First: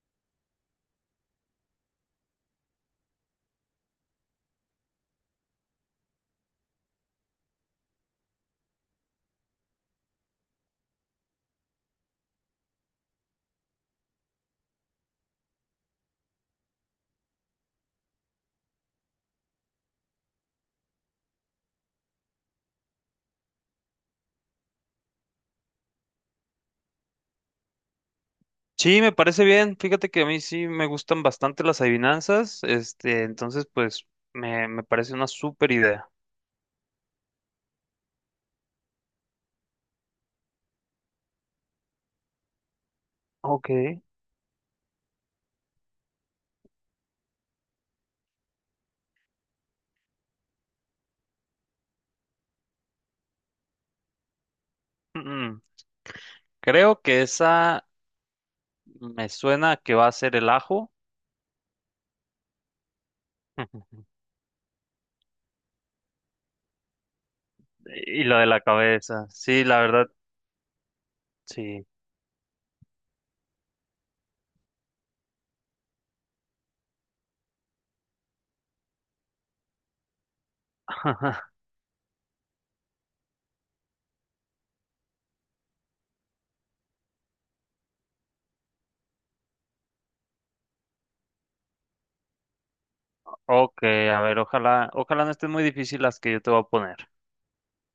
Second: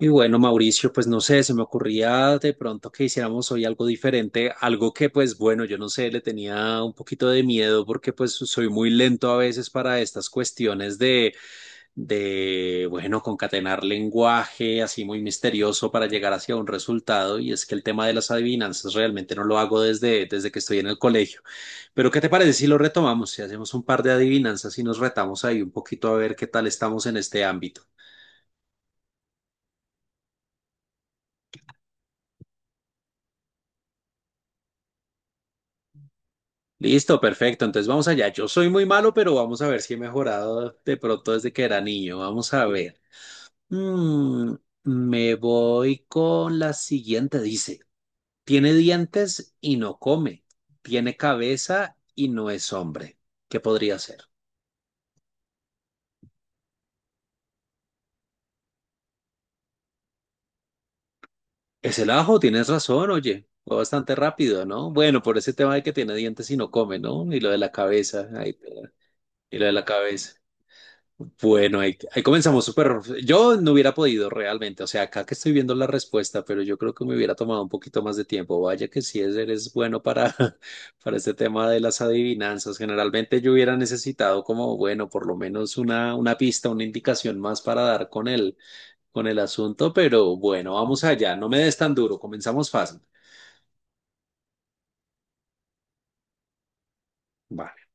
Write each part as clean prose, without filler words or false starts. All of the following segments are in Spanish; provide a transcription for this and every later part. Y bueno, Mauricio, pues no sé, se me ocurría de pronto que hiciéramos hoy algo diferente, algo que pues bueno, yo no sé, le tenía un poquito de miedo porque pues soy muy lento a veces para estas cuestiones de, bueno, concatenar lenguaje así muy misterioso para llegar hacia un resultado y es que el tema de las adivinanzas realmente no lo hago desde que estoy en el colegio. Pero ¿qué te parece si lo retomamos, si hacemos un par de adivinanzas y nos retamos ahí un poquito a ver qué tal estamos en este ámbito? Sí, me parece bien. Fíjate que a mí sí me gustan bastante las adivinanzas. Entonces, pues, me parece una súper idea. Listo, perfecto. Entonces vamos allá. Yo soy muy malo, pero vamos a ver si he mejorado de pronto desde que era niño. Vamos a ver. Ok. Mm, Me voy con la siguiente. Dice, tiene dientes y no come. Tiene cabeza y no es hombre. ¿Qué podría ser? Mm, Creo que esa me suena a que va a ser el ajo Es el ajo, tienes razón, oye. Fue bastante rápido, ¿no? Bueno, por ese tema de que tiene dientes y no come, ¿no? Y lo de la y cabeza. lo de la cabeza. Y lo Sí, de la la verdad, cabeza. Bueno, sí. ahí comenzamos súper. Yo no hubiera podido realmente, o sea, acá que estoy viendo la respuesta, pero yo creo que me hubiera tomado un poquito más de tiempo. Vaya que sí es, eres bueno para, para este tema de las adivinanzas. Generalmente yo hubiera necesitado como, bueno, por lo menos una pista, una indicación más para dar con con el asunto, pero bueno, vamos allá. No me des tan duro, comenzamos fácil. Ok, a ver, ojalá no estén muy difíciles las que yo te voy a poner. Vale.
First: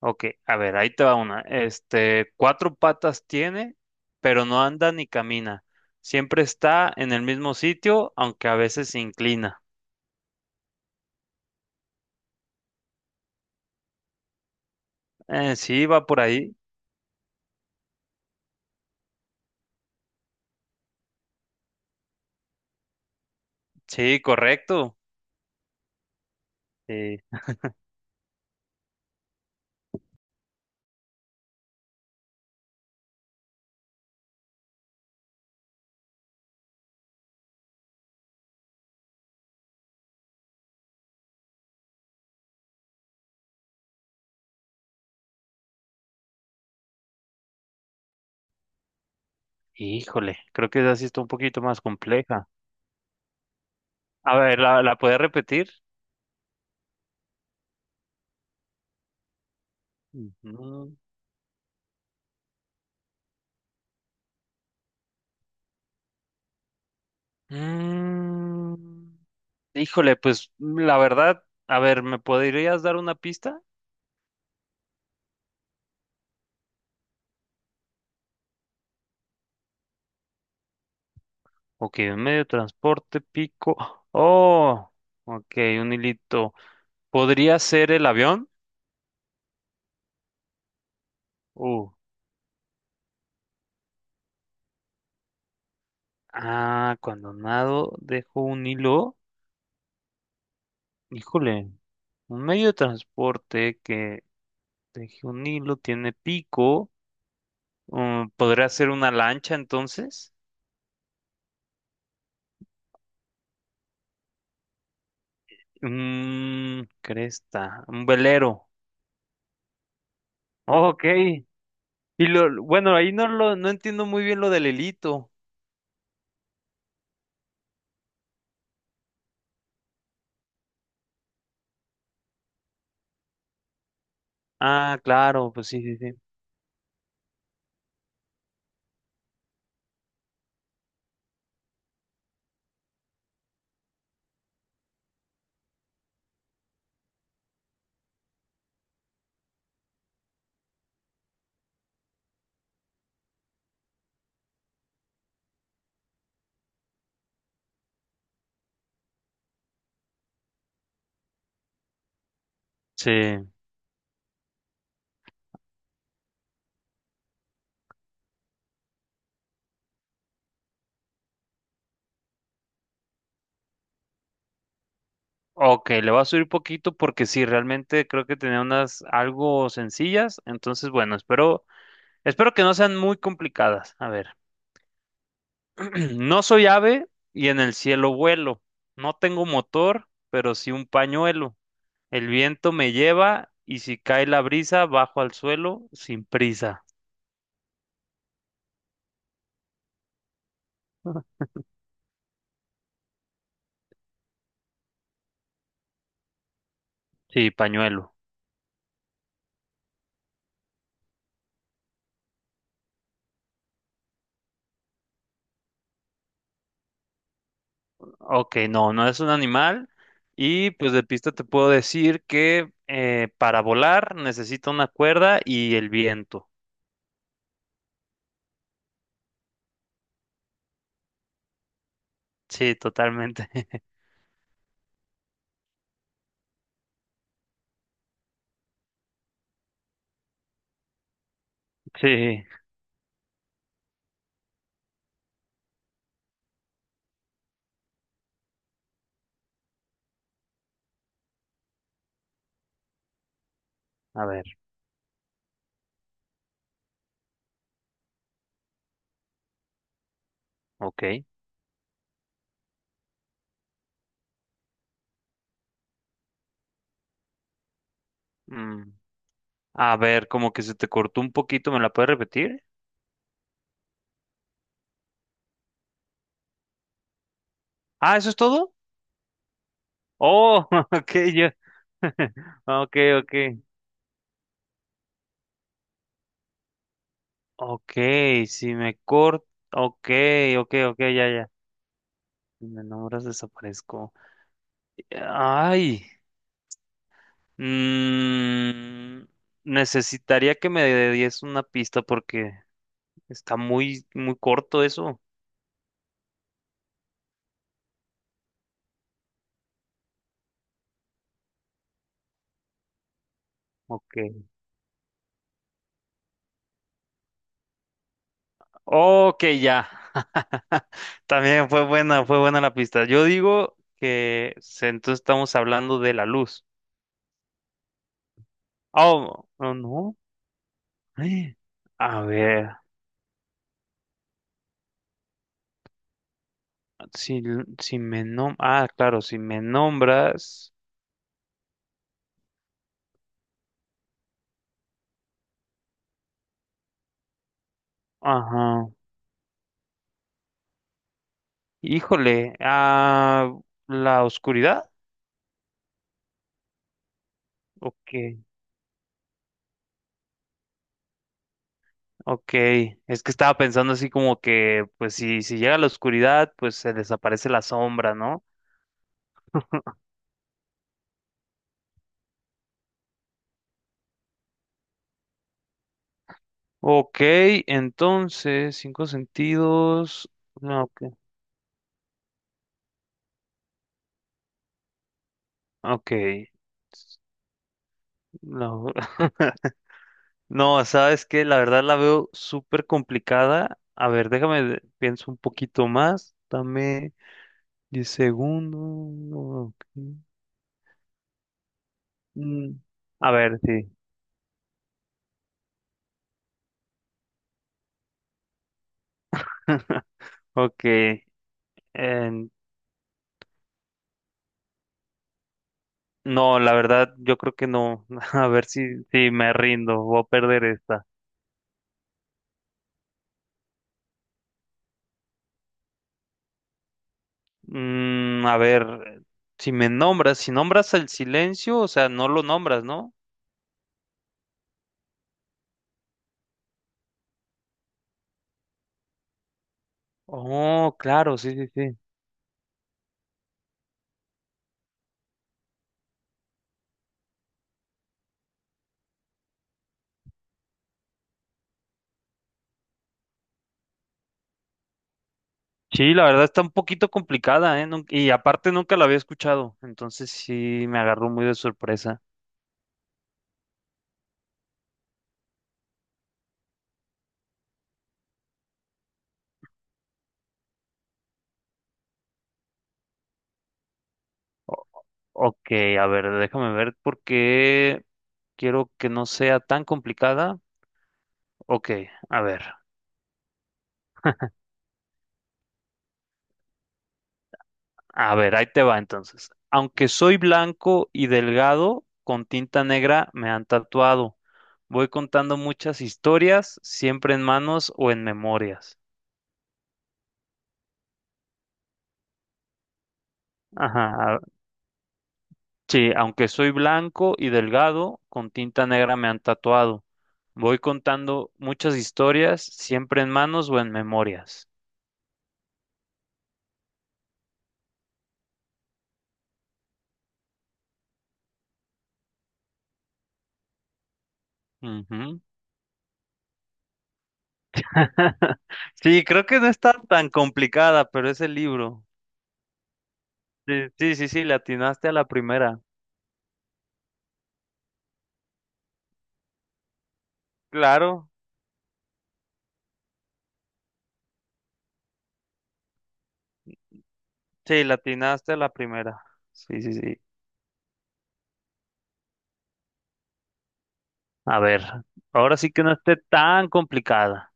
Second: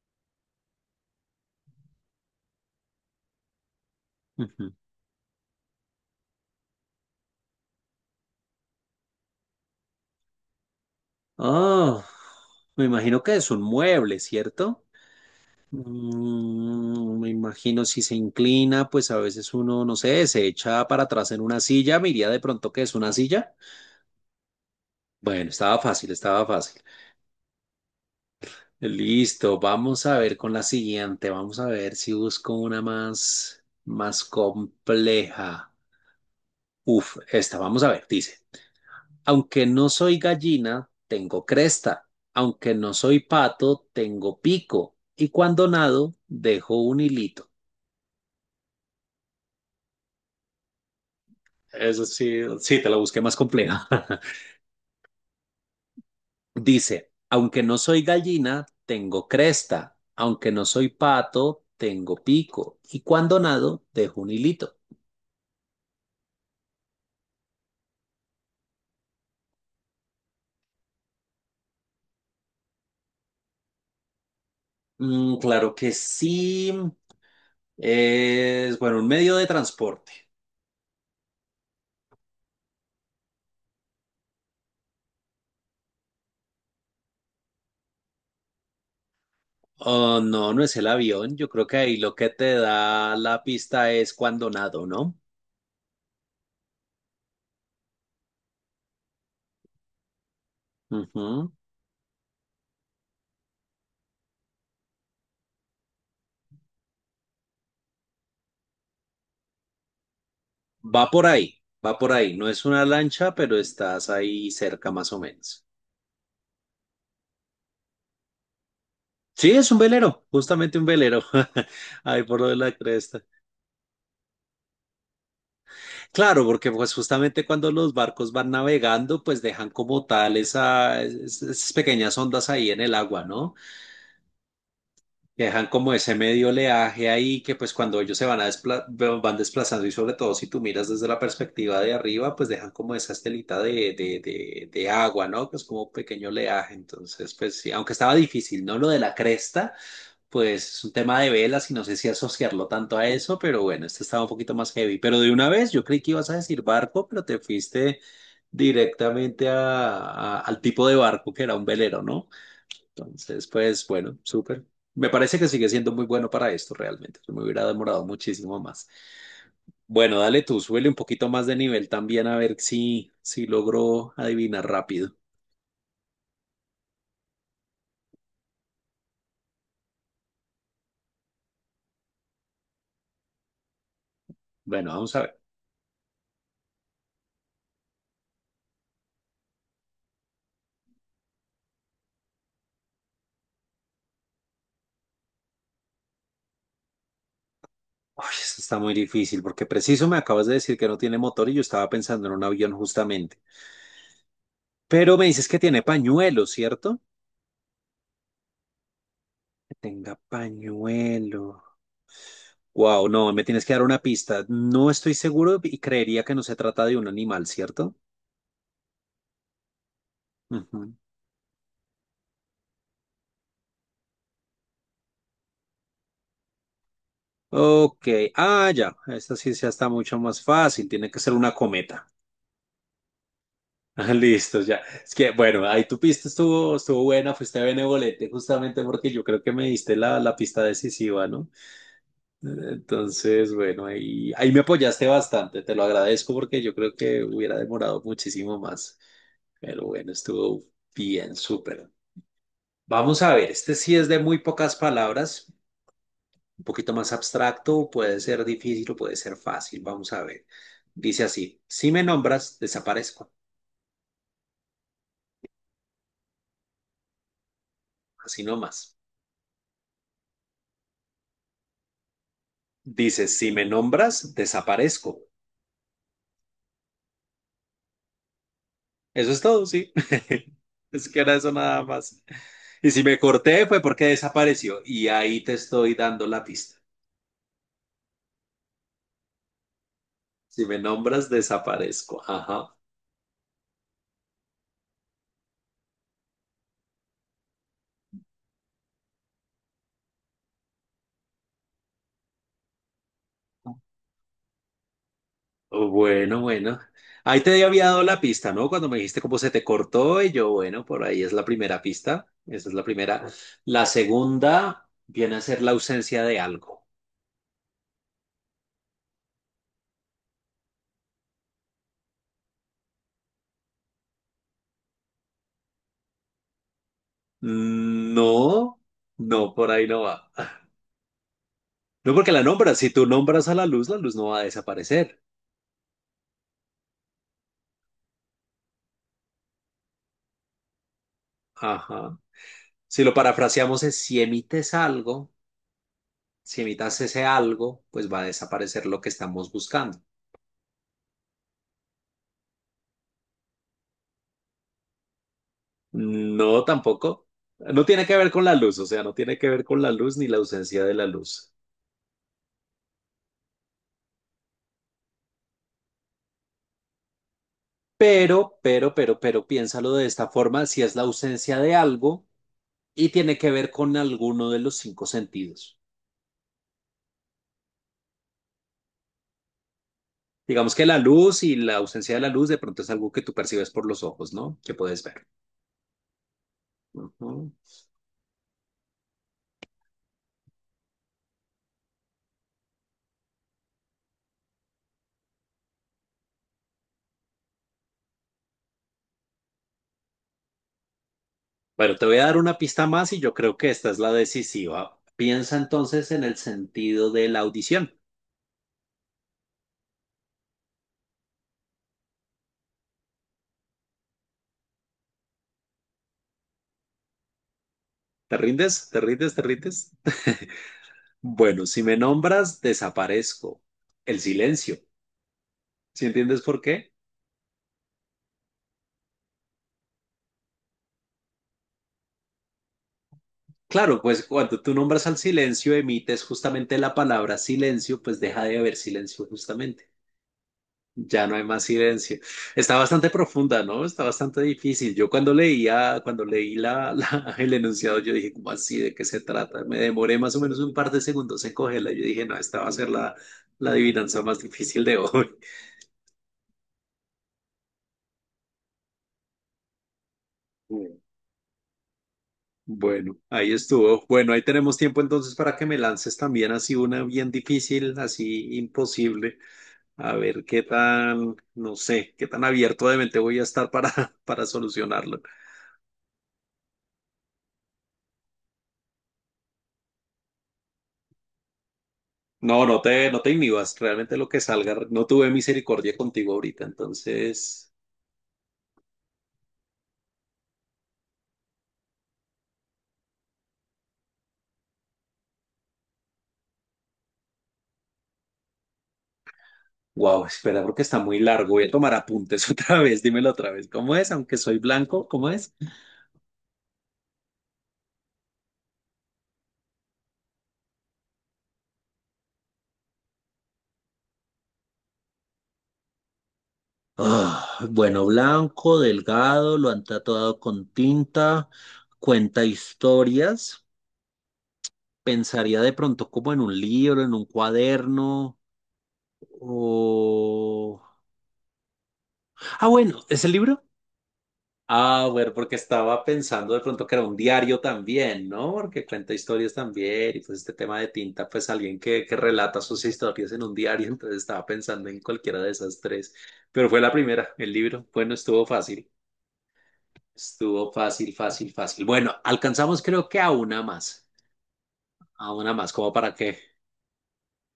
Ok, a ver, ahí te va una. Cuatro patas tiene, pero no Ujú. anda ni camina. Siempre está en el mismo sitio, aunque a veces se inclina. Ah, me imagino que es un mueble, ¿cierto? Sí, va por ahí. Mm, me imagino si se inclina, pues a veces uno, no sé, se echa para atrás en una silla, me iría de pronto que es una silla. Sí, correcto. Bueno, estaba fácil, estaba fácil. Sí. Listo, vamos a ver con la siguiente, vamos a ver si busco una más, más compleja. Uf, esta, vamos a ver, dice, aunque no soy gallina, tengo cresta, aunque no soy pato, tengo pico, y cuando nado, dejo un hilito. Híjole, creo que esa sí está un poquito más Eso sí, compleja. sí, te la busqué más compleja. A ver, ¿la puedes repetir? Dice, aunque no soy gallina, tengo cresta, aunque no soy Ujú. pato, tengo pico, y cuando nado, dejo un hilito. Mm, Híjole, pues la verdad, a ver, ¿me podrías dar una pista? Mm, claro que sí. Es, bueno, un medio de transporte. Ok, un medio de transporte, pico. Oh, ok, un hilito. ¿Podría ser el avión? Oh, no, no es el avión. Yo creo que Uh. ahí lo que te da la pista es cuando nado, ¿no? Ah, cuando nado dejo un hilo. Ujú. Híjole, un medio de transporte que deje un hilo tiene pico. ¿Podría ser una lancha entonces? Va por ahí, va por ahí. No es una lancha, pero estás ahí cerca más o menos. Cresta, un velero. Sí, es un velero, justamente un Ok. velero. Ahí Y por lo de la bueno, ahí cresta. no lo, no entiendo muy bien lo del hilito. Claro, porque pues justamente cuando los barcos van navegando, pues dejan como tal esas pequeñas ondas ahí en el agua, ¿no? Ah, Que claro, dejan pues sí, como sí, ese sí. medio oleaje ahí que pues cuando ellos se van a van desplazando y sobre todo si tú miras desde la perspectiva de arriba, pues dejan como esa estelita de agua, ¿no? Que es como un pequeño oleaje. Entonces, pues sí, aunque estaba difícil, ¿no? Lo de la cresta. Pues es un tema de velas y no sé si asociarlo tanto a eso, pero bueno, este estaba un poquito más heavy. Pero de una vez, yo creí que ibas a decir barco, pero te fuiste directamente al tipo de barco que era un velero, ¿no? Entonces, Sí. pues bueno, súper. Me parece que sigue siendo muy bueno para esto realmente. Me hubiera demorado muchísimo más. Bueno, dale tú, súbele un poquito más de nivel también a ver si logro adivinar rápido. Ok, le voy a subir poquito porque sí, realmente creo que tenía unas algo sencillas. Entonces, bueno, Espero que no sean muy complicadas. A ver, Bueno, vamos a ver. no soy ave y en el cielo vuelo. No tengo motor, pero sí un pañuelo. El viento me lleva y si cae la brisa, bajo al suelo sin prisa. Uy, eso está muy difícil porque preciso me acabas de decir que no tiene motor y yo estaba pensando en un avión justamente. Pero me dices que tiene pañuelo, ¿cierto? Sí, pañuelo. Que tenga pañuelo. Wow, no, me tienes que dar una pista. No estoy seguro y creería que no se trata de un animal, ¿cierto? Ok, no, no es un animal. Y pues Ujú. de pista te puedo decir que para volar necesito una cuerda y el viento. Ok, ah, ya, esta sí ya está mucho más fácil, tiene que ser una cometa. Sí, totalmente. Ah, Listo, ya. Es que, bueno, ahí tu pista estuvo, estuvo buena, fuiste benevolente justamente porque yo creo que me diste la pista decisiva, ¿no? Sí, Entonces, bueno, ahí me apoyaste bastante, te lo agradezco porque yo creo que hubiera demorado muchísimo más, pero bueno, estuvo bien, súper. Vamos a ver, este sí es de a muy ver, pocas palabras, un poquito más abstracto, puede ser difícil o puede ser fácil, vamos a ver. Dice ok. así, si me nombras, desaparezco, así Mm, nomás. A ver, como que se te cortó un poquito, ¿me la puedes repetir? Dice, si me nombras, desaparezco. Ah, ¿eso es todo? Eso es todo, sí. Oh, Es ok, que era yo. eso nada más. Y Ok, si me ok. corté fue porque desapareció. Y ahí te estoy dando la pista. Ok, si me corto. Ok, Si ok, me ok, ya, nombras, ya. desaparezco. Ajá. Si me nombras, desaparezco. Ay. mm, Necesitaría que me des una pista porque está muy, muy corto eso. Bueno, bueno. Ahí te había dado la pista, ¿no? Cuando me dijiste cómo se te cortó, y yo, bueno, por ahí es la primera pista. Esa es la primera. La Ok. segunda viene a ser la ausencia de algo. Ok, ya. También fue buena la pista. Yo digo que entonces estamos hablando de la luz. No, Oh, no, por no, ahí no no. va. Eh, No A porque la ver, nombras. Si tú nombras a la luz no va a desaparecer. si, si me nom... Ah, claro, si me nombras. Ajá. Si lo parafraseamos es, si emites algo, si emitas ese algo, pues va a desaparecer Ajá. lo que estamos buscando. Híjole, ah, ¿la oscuridad? No, tampoco. No tiene Ok, que ver con la luz, o sea, no tiene que ver con la luz ni la ausencia de la luz. ok. Es que estaba pensando así como que, pues si llega la oscuridad, pues se desaparece la sombra, ¿no? Pero, piénsalo de esta forma, si es la ausencia de algo y tiene que ver con alguno de los cinco sentidos. Ok, entonces, cinco sentidos. Digamos No, que la ok. luz y la ausencia de la luz de pronto es algo que tú percibes por los ojos, ¿no? Que puedes ver. Ok. Ujú. No. No, sabes que la verdad la veo súper complicada. A ver, déjame, pienso un poquito más. Dame 10 segundos. Ok. Bueno, te voy a dar una Mm, pista más y A yo creo ver, que esta sí. es la decisiva. Piensa entonces en el sentido de la audición. Ok. en- no, la verdad, yo creo que no. ¿Te A ver si, rindes? ¿Te si rindes? ¿Te me rindes? rindo, voy a perder esta. Bueno, si me nombras, desaparezco. El silencio. ¿Sí entiendes por qué? A ver, si me nombras, si nombras el silencio, o sea, no lo nombras, ¿no? Claro, pues cuando tú nombras al silencio, emites justamente la palabra silencio, pues deja de haber silencio justamente. Oh, Ya no claro, hay sí, más sí, sí. silencio. Está bastante profunda, ¿no? Está bastante difícil. Yo cuando leía, cuando leí el enunciado, yo dije, ¿cómo así? ¿De qué se trata? Me demoré más o menos un par de segundos en cogerla. Yo dije, no, esta va a ser la adivinanza más difícil de hoy. Sí, la verdad está un poquito complicada, ¿eh? Y aparte nunca la había escuchado, entonces sí me agarró muy de sorpresa. Bueno, ahí estuvo. Bueno, ahí tenemos tiempo entonces para que me lances también así una bien difícil, así imposible. A ver qué tan, no sé, qué tan abierto de mente voy a estar para, para O- solucionarlo. ok, a ver, déjame ver por qué quiero que no sea tan complicada. Ok, a No, ver, no te, no te inhibas, realmente lo que salga, no tuve misericordia contigo ahorita, entonces, a ver, ahí te va entonces. Aunque soy blanco y delgado, con tinta negra me han tatuado. Voy contando muchas historias, siempre en manos o en memorias. wow, espera, porque está muy largo, voy a tomar apuntes otra vez, dímelo otra vez, ¿cómo es? Aunque Ajá, soy blanco, ¿cómo es? sí, aunque soy blanco y delgado, con tinta negra me han tatuado. Voy contando muchas historias, siempre en manos o en memorias. Ah, bueno, blanco, delgado, lo han tatuado con tinta, cuenta historias, Ujú. pensaría de pronto como en un libro, en un cuaderno, Sí, creo que no está tan o... complicada, pero es el libro. Ah, bueno, ¿es el libro? Sí, sí, sí, sí, le atinaste Ah, a la bueno, porque primera. estaba pensando de pronto que era un diario también, ¿no? Porque cuenta historias también y pues este tema de tinta, Claro, pues alguien que relata sus historias en un diario, entonces estaba pensando en cualquiera de esas tres, pero fue la primera, el sí, libro. le Bueno, atinaste a la primera. Sí, sí, sí. estuvo fácil, fácil, fácil. Bueno, alcanzamos creo que A ver, a una ahora sí más, que como no para esté tan complicada,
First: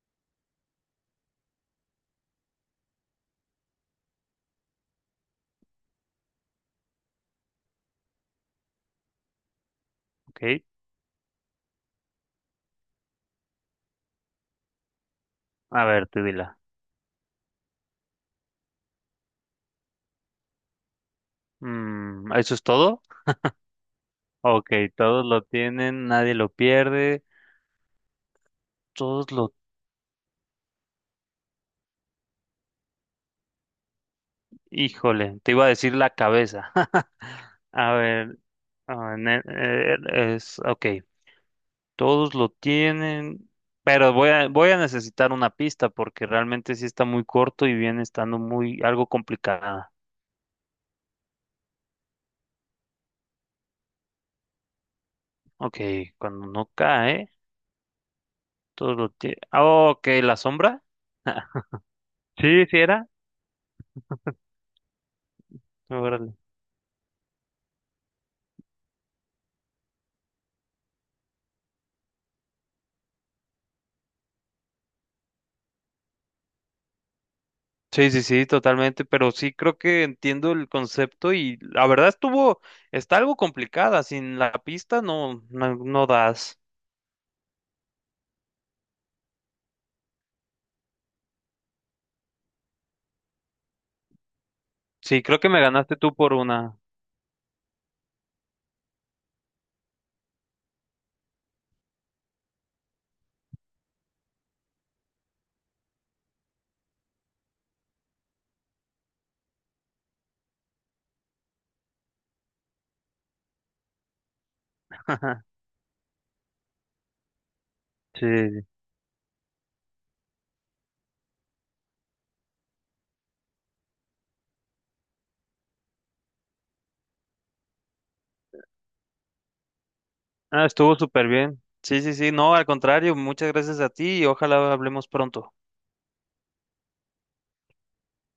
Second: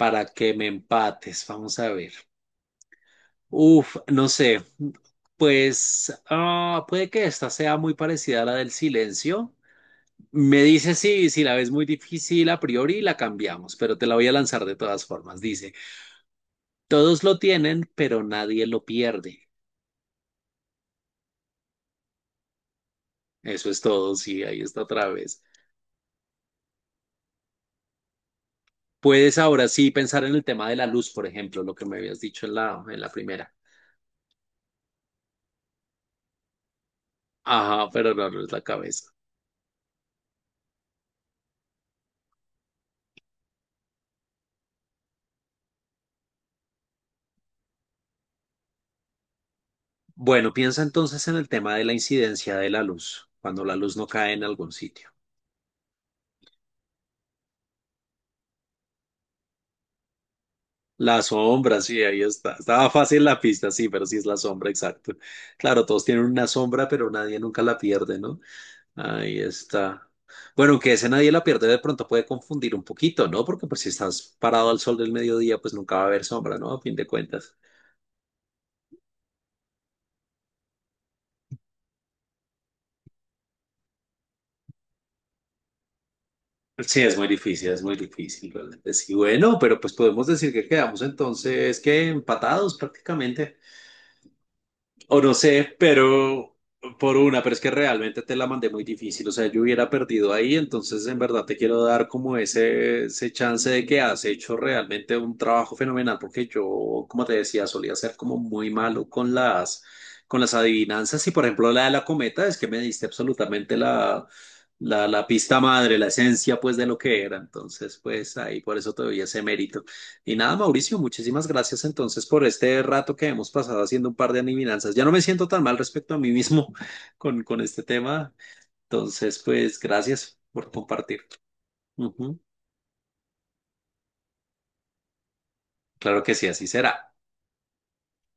para que me empates, vamos a ver. Uf, no sé, pues ah, puede que esta sea muy parecida a la del silencio. ¿ok? Me dice sí, si la ves muy difícil a priori, la cambiamos, pero te la voy a lanzar de todas formas. Dice, A ver, tú dila. todos lo tienen, pero nadie lo pierde. ¿Eso es todo? Eso es todo, sí, ahí Ok, está otra todos vez. lo tienen, nadie lo pierde. Todos Puedes los... ahora sí pensar en el tema de la luz, por ejemplo, lo que me habías dicho en en la primera. Híjole, te iba a decir la cabeza. Ajá, A pero no, ver, no es la a cabeza. ver, Ok, todos lo tienen, pero voy a necesitar una pista porque realmente sí está muy corto y viene estando muy algo complicada. Bueno, piensa entonces en el tema de la incidencia de la luz, cuando la luz no cae en algún sitio. Ok, cuando no cae, Ah, ok, la sombra. La sombra, sí, ahí está. Sí, sí Estaba era. fácil la pista, sí, pero sí es la sombra, exacto. Claro, todos tienen una sombra, pero nadie nunca la pierde, ¿no? Ahí está. Bueno, aunque ese nadie la pierde, de pronto puede confundir un poquito, ¿no? Porque pues si estás parado al sol del mediodía, pues nunca va a haber sombra, ¿no? A fin de cuentas. Sí, sí, sí, totalmente, pero sí creo que entiendo el concepto y la verdad está algo complicada, sin la pista no, no, no das. Sí, es muy difícil, realmente. Sí, bueno, pero pues podemos decir que quedamos entonces que empatados prácticamente. O Sí, no creo que me sé, ganaste tú por pero una. por una, pero es que realmente te la mandé muy difícil. O sea, yo hubiera perdido ahí, entonces en verdad te quiero dar como ese chance de que has hecho realmente un trabajo fenomenal, porque yo, como te decía, solía ser como muy malo con con las adivinanzas. Y por ejemplo, la de la cometa es que me diste absolutamente la pista madre, la esencia pues de lo que era. Entonces, Sí, pues ahí por eso te doy ese mérito. Y nada, Mauricio, muchísimas gracias entonces por este rato que hemos pasado haciendo un par de adivinanzas. Ya no me siento tan mal respecto a mí mismo con este tema. Entonces, pues gracias ah, por estuvo compartir. súper bien. Sí, sí, sí, Ujú. no, al contrario, muchas gracias a ti y ojalá hablemos pronto. Claro que sí, así será.